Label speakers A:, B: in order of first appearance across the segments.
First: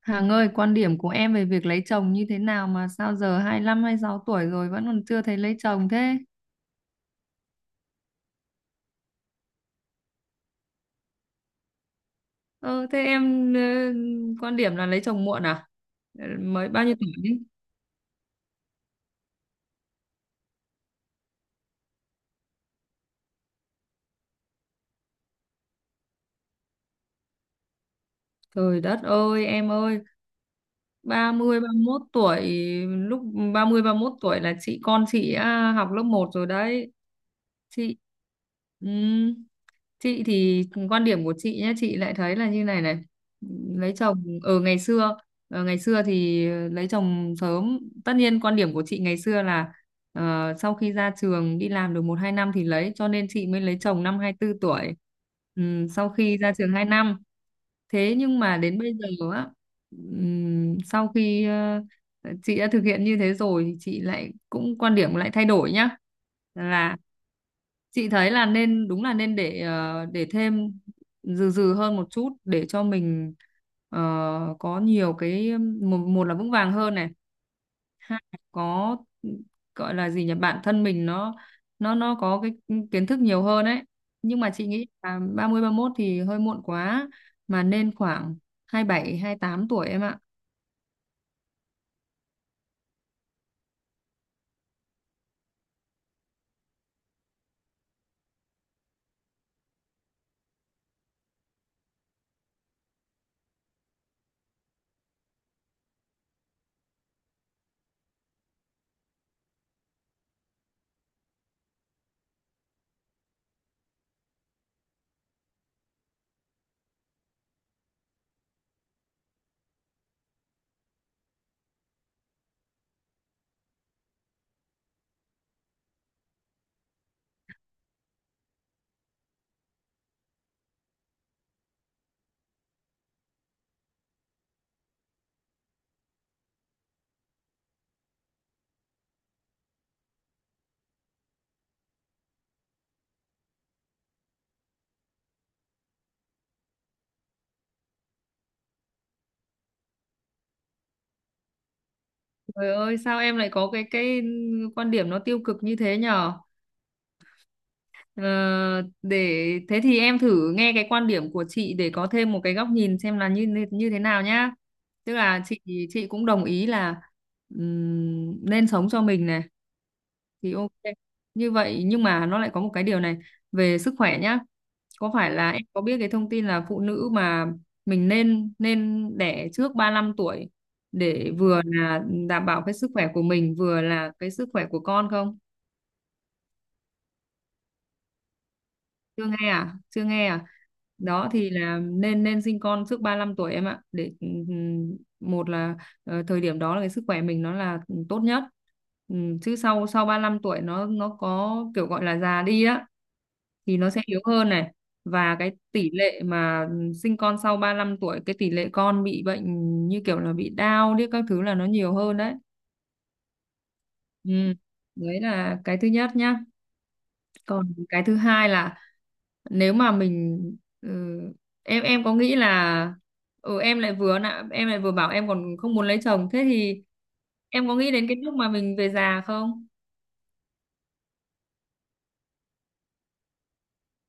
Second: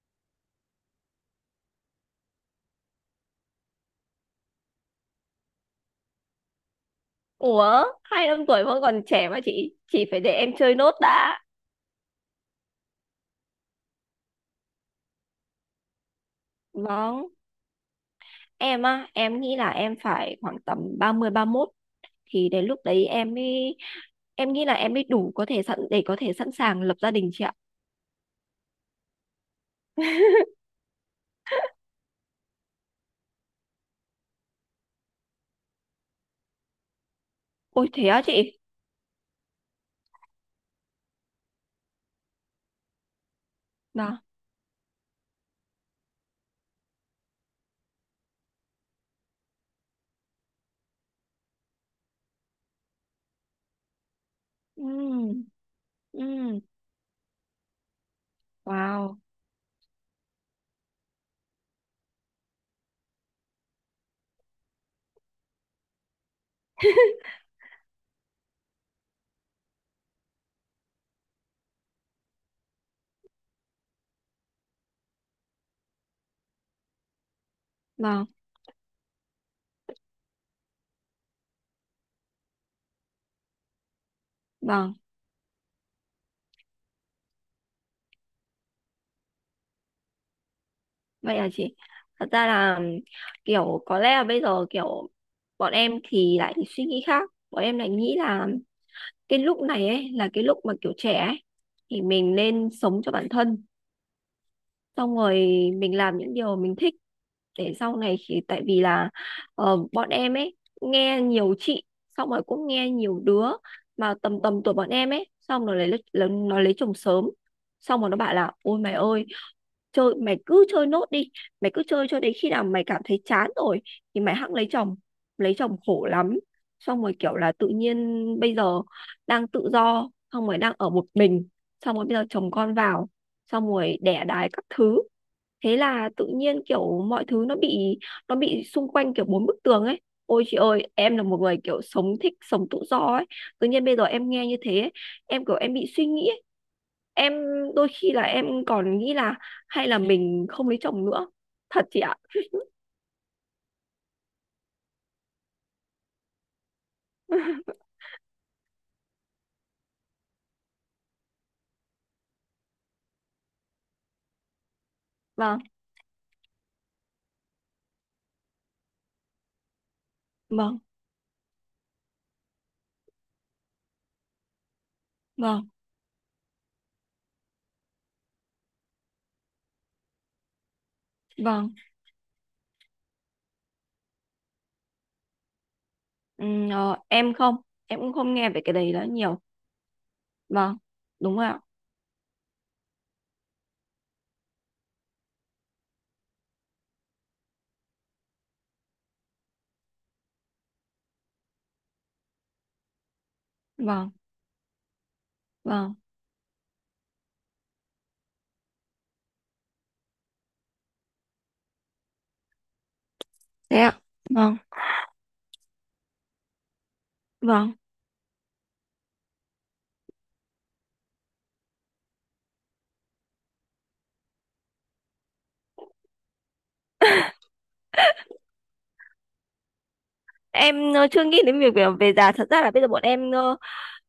A: Hằng ơi, quan điểm của em về việc lấy chồng như thế nào mà sao giờ 25, 26 tuổi rồi vẫn còn chưa thấy lấy chồng thế?
B: Ủa, 25 tuổi vẫn còn trẻ mà chị phải để em chơi nốt đã.
A: Ừ, thế em quan điểm là lấy chồng muộn à? Ờ, mới bao nhiêu tuổi
B: Vâng,
A: đi?
B: em á, em nghĩ là em phải khoảng tầm 30, 31 thì đến lúc đấy em mới em nghĩ là em mới đủ có thể sẵn sàng lập gia đình chị ạ.
A: Trời đất ơi, em ơi, 30, 31 tuổi, lúc 30, 31 tuổi là chị con chị à, học lớp một rồi đấy.
B: Ôi
A: chị
B: thế á chị.
A: ừm, chị thì quan điểm của chị nhé, chị lại thấy là như này này, lấy
B: Đó.
A: chồng ở ngày xưa, ngày xưa thì lấy chồng sớm. Tất nhiên quan điểm của chị ngày xưa là, sau khi ra trường đi làm được một hai năm thì lấy, cho nên chị mới lấy chồng năm 24 tuổi.
B: Ừm.
A: Sau khi ra
B: Ừm.
A: trường 2 năm, thế nhưng mà đến bây giờ
B: Wow.
A: á, sau khi chị đã thực hiện như thế rồi thì chị lại cũng quan điểm lại thay đổi nhá, là chị thấy là nên, đúng là nên để để thêm dừ dừ hơn một chút để cho mình, ờ, có nhiều cái, một là vững vàng hơn này, ha,
B: Vâng,
A: có gọi là gì nhỉ, bản thân mình nó nó có cái kiến thức nhiều hơn ấy. Nhưng mà chị nghĩ
B: vâng.
A: là 30, 31 thì hơi muộn quá, mà nên khoảng 27, 28 tuổi em ạ.
B: Vậy là chị. Thật ra là kiểu có lẽ là bây giờ kiểu bọn em thì lại suy nghĩ khác. Bọn em lại nghĩ là cái lúc này ấy là cái lúc mà kiểu trẻ ấy, thì mình nên sống cho bản thân, xong rồi mình làm những điều mình thích để sau này khi tại vì là bọn em ấy nghe nhiều chị, xong rồi cũng nghe nhiều đứa mà tầm tầm tuổi bọn em ấy, xong rồi nó lấy chồng sớm, xong rồi nó bảo là ôi mày ơi, mày cứ chơi nốt đi, mày cứ chơi cho đến khi nào mày cảm thấy chán rồi thì mày hẵng lấy chồng. Lấy chồng khổ lắm, xong rồi kiểu là tự nhiên bây giờ đang tự do, xong rồi đang ở một mình, xong rồi bây giờ chồng con vào, xong rồi đẻ đái các thứ, thế là tự nhiên kiểu mọi thứ nó bị xung quanh kiểu bốn bức tường ấy. Ôi chị ơi, em là một người kiểu thích sống tự do ấy, tự nhiên bây giờ em nghe như thế ấy, em kiểu em bị suy nghĩ ấy. Em đôi khi là em còn nghĩ là hay là mình không lấy chồng nữa, thật chị ạ.
A: Trời ơi sao em lại có cái quan điểm nó tiêu cực như thế nhở? Ờ, để thế thì em thử nghe cái quan điểm của chị để có thêm một cái góc nhìn xem là như như như thế nào nhá. Tức là chị
B: Vâng.
A: chị cũng đồng ý là, nên sống cho mình này thì ok
B: Vâng.
A: như vậy, nhưng mà nó lại có một cái điều này về sức khỏe nhá, có phải là em
B: Vâng.
A: có biết cái thông tin là phụ nữ mà mình nên nên đẻ trước 35 tuổi để vừa
B: Vâng.
A: là đảm bảo cái sức khỏe của mình, vừa là cái sức khỏe của con không?
B: Ờ, em không em cũng không nghe về cái đấy đó
A: Chưa
B: nhiều.
A: nghe à? Chưa nghe à?
B: Vâng.
A: Đó
B: Đúng rồi
A: thì
B: ạ.
A: là nên nên sinh con trước 35 tuổi em ạ, để một là thời điểm đó là cái sức khỏe mình nó là tốt nhất. Chứ sau sau 35 tuổi nó có kiểu gọi là già đi á, thì nó sẽ
B: Vâng.
A: yếu hơn này, và cái tỷ
B: Vâng.
A: lệ mà sinh con sau 35 tuổi cái tỷ lệ con bị bệnh như kiểu là bị đau đi các thứ là nó nhiều hơn đấy.
B: Thế ạ.
A: Ừ.
B: Vâng.
A: Đấy là cái thứ nhất nhá, còn
B: Vâng.
A: cái thứ hai là nếu mà mình, ừ, em có nghĩ là, ừ, em lại vừa nạ em lại vừa bảo em còn không muốn lấy chồng thế thì em có nghĩ đến cái lúc mà mình về già không?
B: Em chưa nghĩ đến việc về già, thật ra là bây giờ bọn em ờ,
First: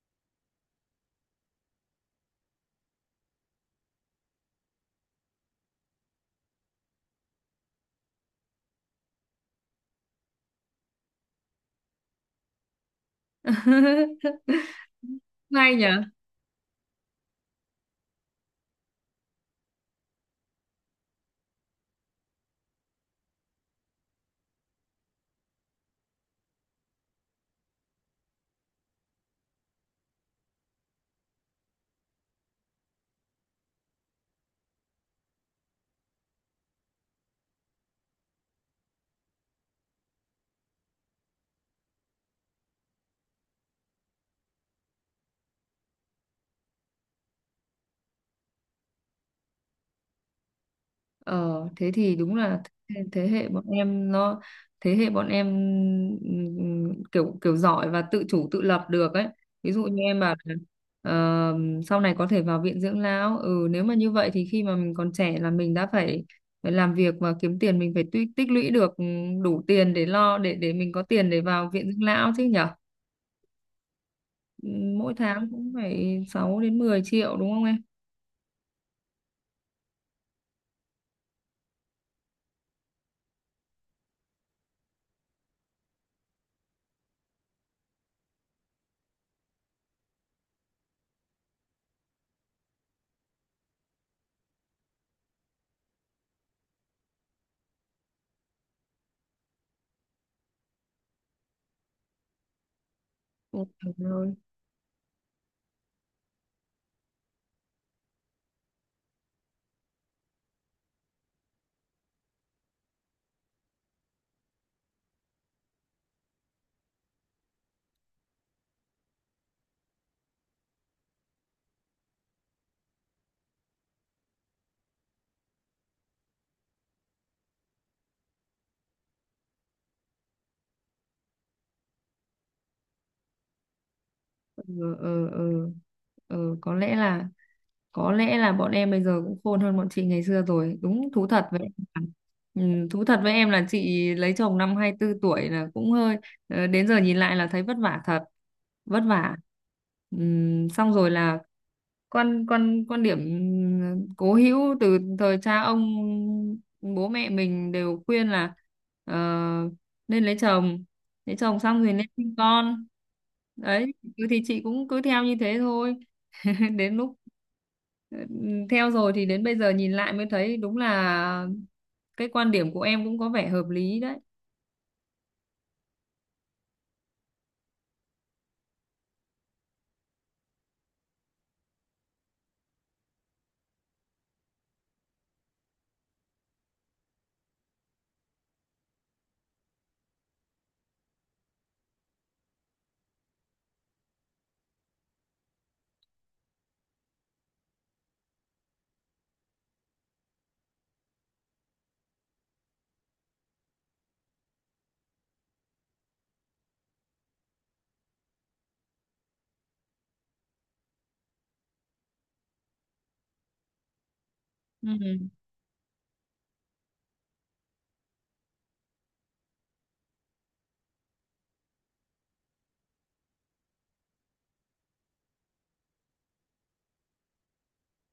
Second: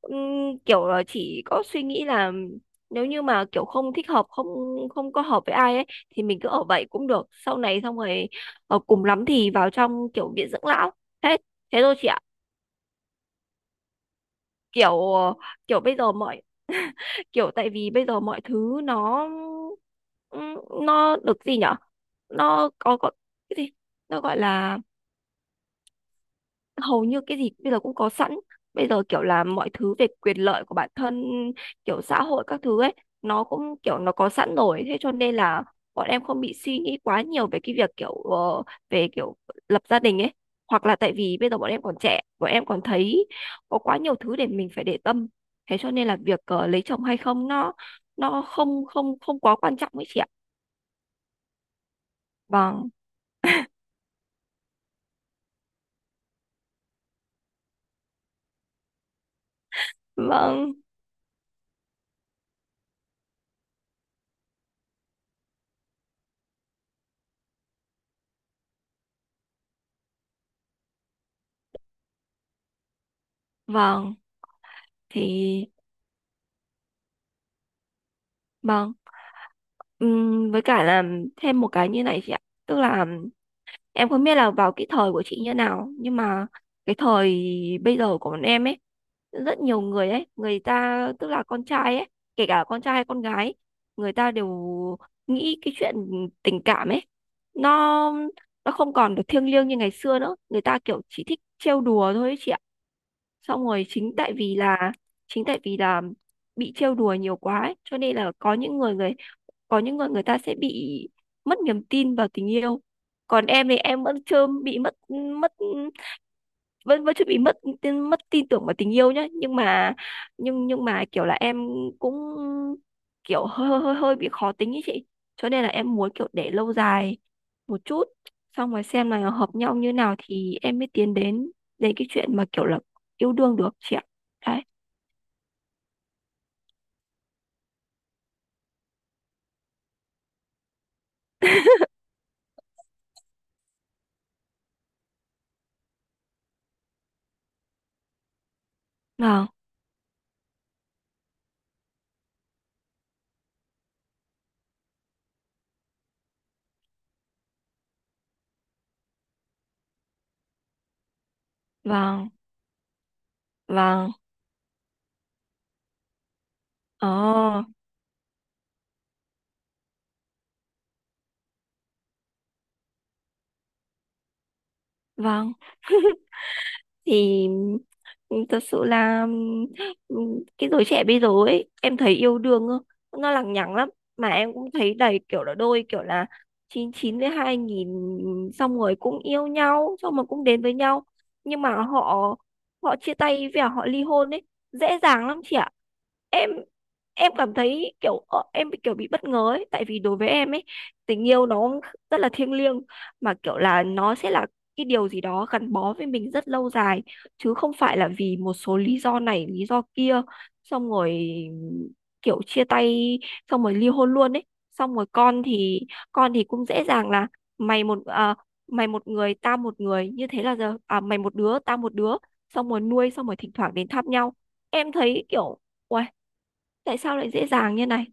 B: ừm, kiểu là chỉ có suy nghĩ là nếu như mà kiểu không thích hợp, không không có hợp với ai ấy thì mình cứ ở vậy cũng được, sau này xong rồi cùng lắm thì vào trong kiểu viện dưỡng lão, thế thế thôi chị ạ. Kiểu ờ,
A: Hay
B: kiểu
A: nhỉ.
B: bây giờ mọi kiểu tại vì bây giờ mọi thứ ừm, nó được gì nhở? Nó có cái gì, nó gọi là hầu như cái gì bây giờ cũng có sẵn. Bây giờ kiểu là mọi thứ về quyền lợi của bản thân, kiểu xã hội các thứ ấy, nó cũng kiểu nó có sẵn rồi, thế cho nên là bọn em không bị suy nghĩ quá nhiều về cái việc kiểu về kiểu lập gia đình ấy, hoặc là tại vì bây giờ bọn em còn trẻ, bọn em còn thấy có quá nhiều thứ để mình phải để tâm, thế cho nên là việc lấy chồng hay không, nó không không không quá quan trọng ấy chị ạ.
A: Ờ, thế thì đúng là,
B: Vâng.
A: thế thế hệ bọn em nó, thế hệ bọn em, kiểu kiểu giỏi và tự chủ tự lập được ấy. Ví dụ như em bảo là,
B: Vâng.
A: ờ, sau này có thể vào viện dưỡng lão. Ừ nếu mà như vậy thì khi mà mình còn trẻ là mình đã phải phải làm việc và kiếm tiền, mình phải tích tích lũy được đủ tiền để lo, để mình có tiền để vào viện dưỡng lão chứ nhở.
B: Vâng.
A: Mỗi
B: Thì
A: tháng cũng phải 6 đến 10 triệu đúng không em?
B: vâng. Với cả là thêm một cái như này chị ạ, tức là em không biết là vào cái thời của chị như nào, nhưng mà cái thời bây giờ của bọn em ấy, rất nhiều người ấy, người ta tức là con trai ấy, kể cả con trai hay con gái, người ta đều nghĩ cái chuyện tình cảm ấy, nó nó không còn được thiêng liêng như ngày xưa nữa, người ta kiểu chỉ thích trêu đùa thôi ấy chị ạ.
A: Ôi
B: Xong rồi
A: trời ơi.
B: chính tại vì là bị trêu đùa nhiều quá ấy, cho nên là có những người, người ta sẽ bị mất niềm tin vào tình yêu. Còn em thì em vẫn chưa bị mất mất, vẫn vẫn chưa bị mất tin tưởng vào tình yêu nhá, nhưng mà kiểu là em cũng kiểu hơi hơi hơi hơi bị khó tính ý chị, cho nên là em muốn kiểu để lâu dài một chút, xong rồi xem là hợp nhau như nào thì em mới tiến đến đến cái chuyện mà kiểu là yêu đương được chị ạ. Đấy.
A: Ừ, ừ, ừ. Ừ, có lẽ là, có lẽ là bọn em bây giờ cũng khôn hơn bọn chị ngày xưa rồi. Đúng thú thật với em. Là- ừ, thú thật với em là chị lấy chồng năm 24 tuổi là cũng hơi đến giờ nhìn lại là thấy vất vả thật, vất vả.
B: Vâng.
A: Xong rồi là quan quan quan điểm cố hữu từ thời cha ông, bố mẹ mình đều khuyên là, ờ, nên lấy chồng, lấy chồng xong thì nên
B: Vâng.
A: sinh con. Đấy
B: Vâng.
A: cứ thì chị cũng cứ theo như thế thôi. Đến lúc,
B: Ờ.
A: ừ, theo rồi thì đến bây giờ nhìn lại mới thấy đúng là cái quan điểm của em cũng có vẻ hợp lý đấy.
B: Vâng. Thì thật sự là cái giới trẻ bây giờ ấy em thấy yêu đương nó lằng nhằng lắm. Mà em cũng thấy đầy kiểu là đôi kiểu là 99 với 2000, xong rồi cũng yêu nhau, xong rồi cũng đến với nhau, nhưng mà họ họ chia tay và họ ly hôn ấy, dễ dàng lắm chị ạ. Em em cảm thấy kiểu em bị kiểu bị bất ngờ ấy, tại vì đối với em ấy, tình yêu nó rất là thiêng liêng, mà kiểu là nó sẽ là cái điều gì đó gắn bó với mình rất lâu dài, chứ không phải là vì một số lý do này lý do kia, xong rồi kiểu chia tay, xong rồi ly hôn luôn ấy. Xong rồi
A: Ừ.
B: con thì cũng dễ dàng là mày một à, mày một người tao một người, như thế là giờ à, mày một đứa tao một đứa, xong rồi nuôi, xong rồi thỉnh thoảng đến thăm nhau. Em thấy kiểu uầy, tại sao lại dễ dàng như này?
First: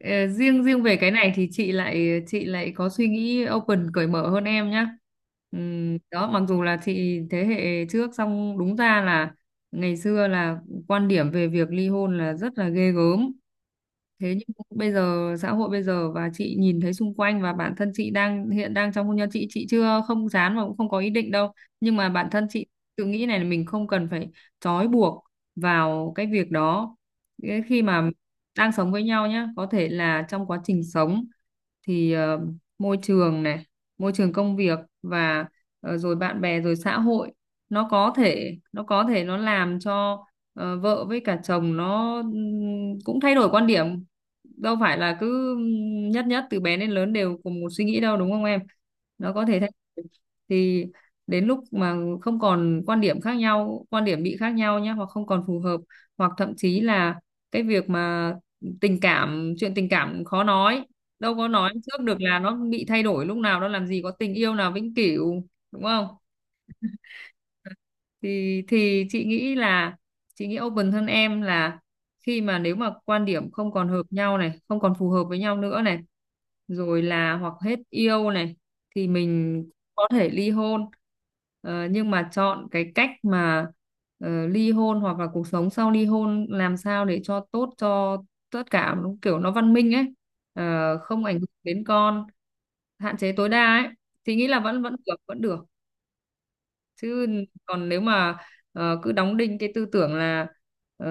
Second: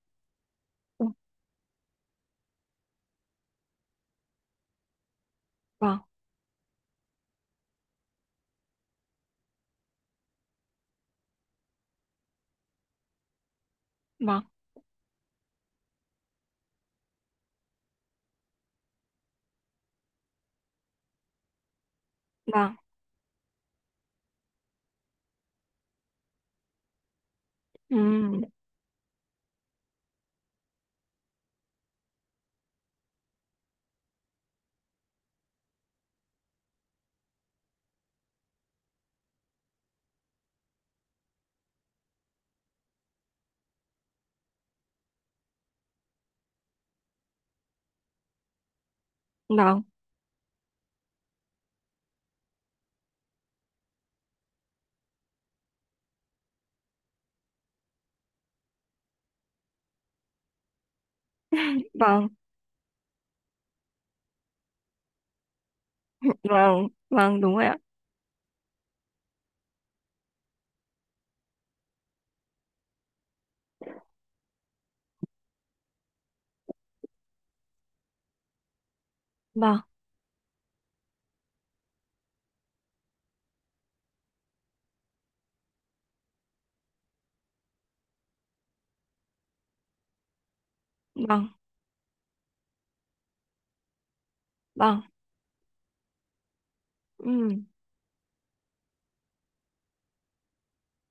A: Ờ, riêng riêng về
B: Ừ.
A: cái này thì chị lại có suy nghĩ open cởi mở hơn em nhá.
B: Vâng.
A: Đó mặc dù là chị thế hệ trước xong đúng ra là ngày xưa là quan điểm về việc ly hôn là rất là ghê gớm, thế
B: Vâng.
A: nhưng mà bây giờ xã hội bây giờ và chị nhìn thấy xung quanh và bản thân chị đang hiện đang trong hôn nhân, chị chưa không dám và cũng không có ý định đâu, nhưng mà bản thân chị
B: Vâng.
A: tự nghĩ này là mình không cần phải trói buộc vào cái việc đó. Cái khi mà
B: Ừ.
A: đang sống với nhau nhá, có thể là trong quá trình sống thì môi trường này, môi trường công việc và rồi bạn bè rồi xã hội, nó có thể nó làm cho vợ với cả chồng nó, cũng thay đổi quan điểm. Đâu phải là cứ nhất nhất từ bé đến lớn đều cùng một suy nghĩ đâu đúng không em? Nó có thể thay
B: Vâng.
A: đổi. Thì đến lúc mà không còn quan điểm khác nhau, quan điểm bị khác nhau nhé, hoặc không còn phù hợp hoặc thậm chí là cái việc mà tình cảm, chuyện tình cảm khó nói, đâu có nói
B: Vâng.
A: trước được
B: Vâng.
A: là nó bị thay đổi lúc nào đâu, làm gì có tình yêu nào vĩnh cửu đúng không.
B: Vâng. Vâng, đúng rồi ạ.
A: Thì chị nghĩ là chị nghĩ open hơn em là khi mà nếu mà quan điểm không còn hợp nhau này, không còn phù hợp với nhau nữa này, rồi là hoặc hết yêu này thì mình
B: Vâng.
A: có thể ly hôn. Ờ, nhưng mà chọn cái cách mà ly hôn hoặc là cuộc sống sau ly hôn làm sao để cho tốt cho tất cả, nó kiểu nó văn minh ấy. Ờ, không ảnh hưởng
B: Vâng.
A: đến con, hạn chế tối đa ấy thì nghĩ là vẫn vẫn
B: Vâng.
A: được, vẫn được chứ.
B: Ừ.
A: Còn nếu mà cứ đóng đinh cái tư tưởng là, ờ,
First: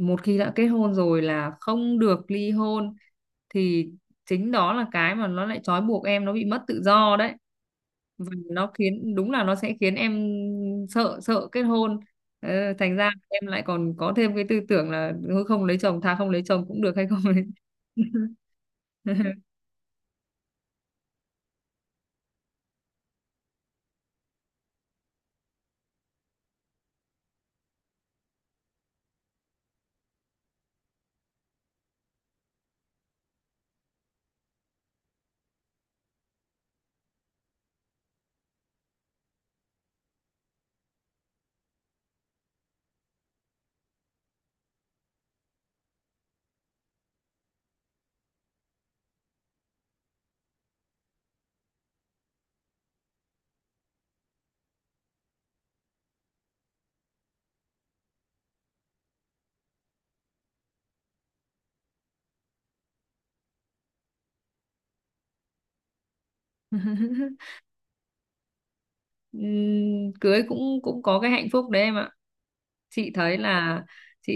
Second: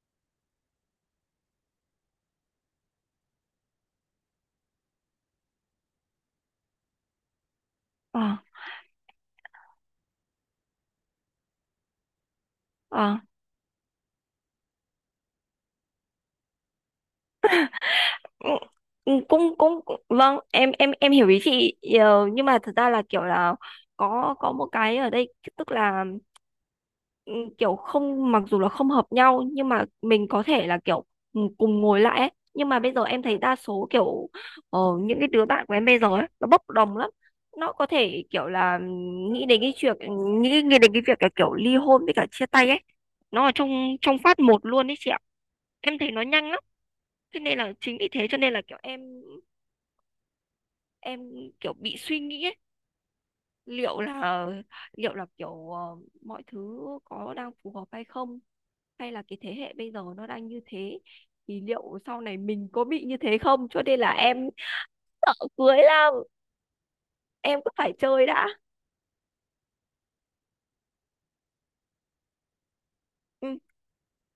A: một khi đã kết hôn rồi là không được ly hôn thì chính đó là cái mà nó lại trói buộc em, nó bị mất tự do đấy,
B: Ờ.
A: và nó khiến đúng là nó sẽ khiến em sợ sợ kết hôn. Ờ, thành ra
B: Ờ.
A: em lại còn có thêm cái tư tưởng là thôi không lấy chồng, thà không lấy chồng cũng được hay không lấy.
B: Ừ. Ừ, cũng cũng cũng- vâng em hiểu ý chị. Ờ, nhưng mà thật ra là kiểu là có một cái ở đây, tức là ừ, kiểu không, mặc dù là không hợp nhau, nhưng mà mình có thể là kiểu cùng ngồi lại ấy. Nhưng mà bây giờ em thấy đa số kiểu những cái đứa bạn của em bây giờ ấy nó bốc đồng lắm, nó có thể kiểu là nghĩ đến cái chuyện nghĩ đến cái việc là kiểu ly hôn với cả chia tay ấy, nó ở trong trong phát một luôn ấy chị ạ, em thấy nó nhanh lắm. Thế nên là chính vì thế cho nên là kiểu em kiểu bị suy nghĩ ấy, liệu là liệu là kiểu mọi thứ có đang phù hợp hay không, hay là cái thế hệ bây giờ nó đang như thế thì liệu sau này mình có bị như thế không, cho nên là em sợ cưới lắm, em cứ phải chơi đã.
A: Cưới cũng cũng có cái hạnh phúc đấy em ạ, chị thấy
B: Ừ,
A: là chị,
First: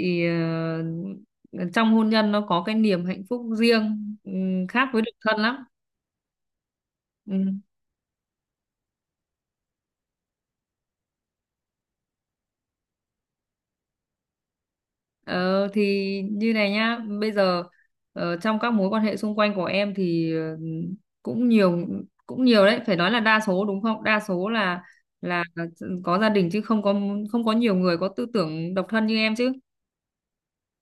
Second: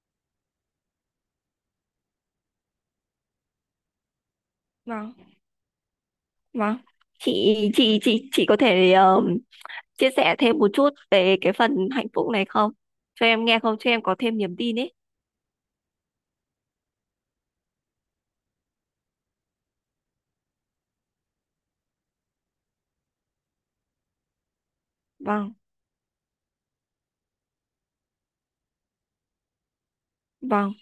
A: ờ, trong hôn nhân nó có cái niềm hạnh phúc riêng, khác với
B: vâng,
A: độc thân lắm.
B: vâng. chị
A: Ừm.
B: chị chị chị có thể chia sẻ thêm một chút về cái phần hạnh phúc này không, cho em nghe, không cho em có thêm niềm tin ấy?
A: Ờ, thì như này nhá, bây giờ trong các mối quan hệ xung quanh của em thì cũng nhiều, cũng nhiều đấy phải nói là đa số đúng không, đa số là là
B: Vâng.
A: có gia đình chứ không có, không có nhiều người có tư tưởng độc thân như em chứ.
B: Vâng,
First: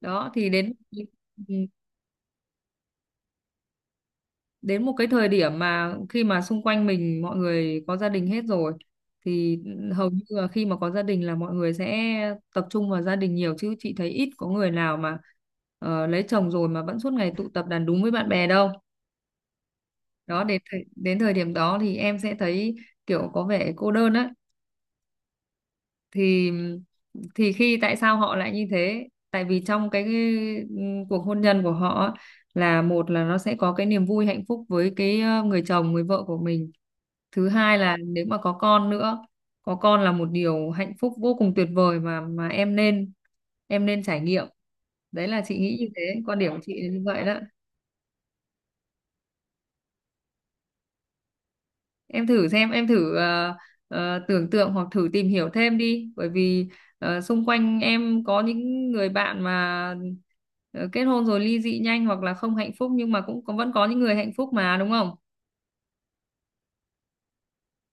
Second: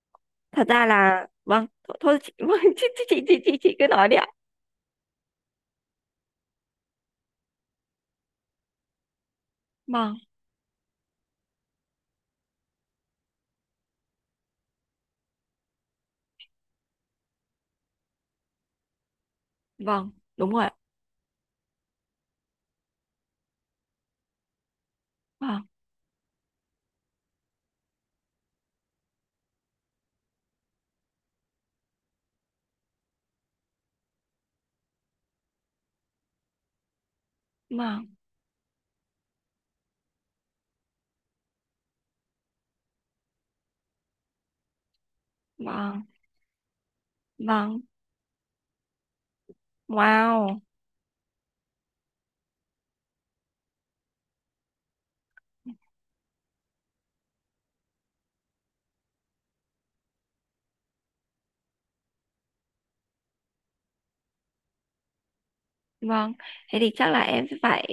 A: Đó thì
B: thật
A: đến,
B: ra là
A: ừ,
B: vâng thôi, thôi chị, vâng, chị, chị cứ nói đi ạ.
A: đến một cái thời điểm mà khi mà xung quanh mình mọi người có gia đình hết rồi thì hầu
B: Vâng.
A: như là khi mà có gia đình là mọi người sẽ tập trung vào gia đình nhiều chứ chị thấy ít có người nào mà, lấy chồng rồi mà vẫn suốt ngày tụ tập đàn đúng với bạn bè đâu.
B: Vâng,
A: Đó
B: đúng rồi ạ.
A: đến thời điểm đó thì em sẽ thấy kiểu có vẻ cô đơn á.
B: Vâng.
A: Thì thì khi tại sao họ lại như thế, tại vì trong cái, cuộc hôn nhân của họ á, là một là nó sẽ có cái niềm vui hạnh phúc với cái, người chồng người vợ của mình, thứ hai là
B: Vâng.
A: nếu mà có con nữa, có con là một điều hạnh phúc vô cùng tuyệt vời mà em nên, em nên trải nghiệm. Đấy là chị nghĩ như
B: Vâng.
A: thế, quan điểm của chị là như vậy đó.
B: Vâng. Wow.
A: Em thử xem, em thử tưởng tượng hoặc thử tìm hiểu thêm đi, bởi vì xung quanh em có những người bạn mà kết hôn rồi ly dị nhanh hoặc là không hạnh phúc nhưng mà cũng vẫn có những người hạnh phúc mà đúng không.
B: Vâng. Thế thì chắc là em sẽ phải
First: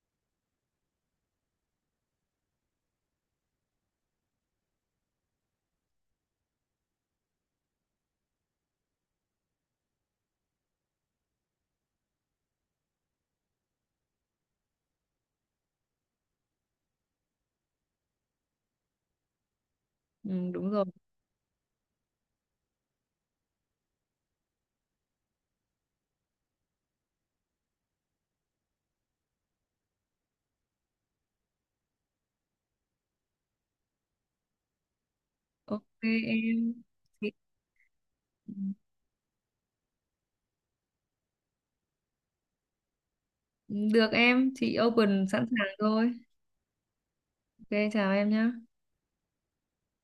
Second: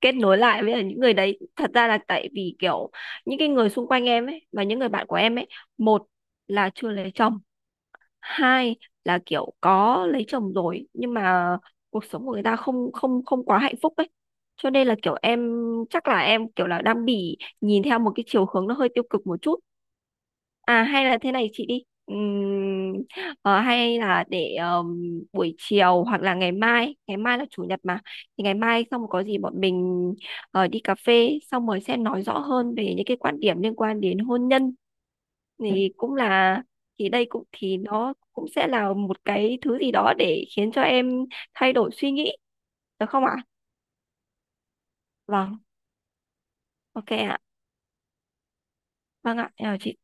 B: kết nối lại với những người đấy, thật ra là tại vì kiểu những cái người xung quanh em ấy và những người bạn của em ấy, một là chưa lấy chồng, hai là kiểu có lấy chồng rồi nhưng mà cuộc sống của người ta không không không quá hạnh phúc ấy, cho nên là kiểu em chắc là em kiểu là đang bị nhìn theo một cái chiều hướng nó hơi tiêu cực một chút.
A: Ừ, đúng
B: À
A: rồi.
B: hay là thế này chị đi, hay là để buổi chiều, hoặc là ngày mai là chủ nhật mà, thì ngày mai xong rồi có gì bọn mình đi cà phê, xong rồi sẽ nói rõ hơn về những cái quan điểm liên quan đến hôn nhân, thì
A: Ok
B: cũng
A: em.
B: là,
A: Chị-
B: thì nó cũng
A: ừ,
B: sẽ là một cái thứ gì đó để khiến cho em thay đổi suy nghĩ, được không ạ?
A: được em, chị open sẵn
B: Vâng,
A: sàng thôi.
B: ok ạ.
A: Ok, chào em nhé.
B: Vâng ạ, em chào chị.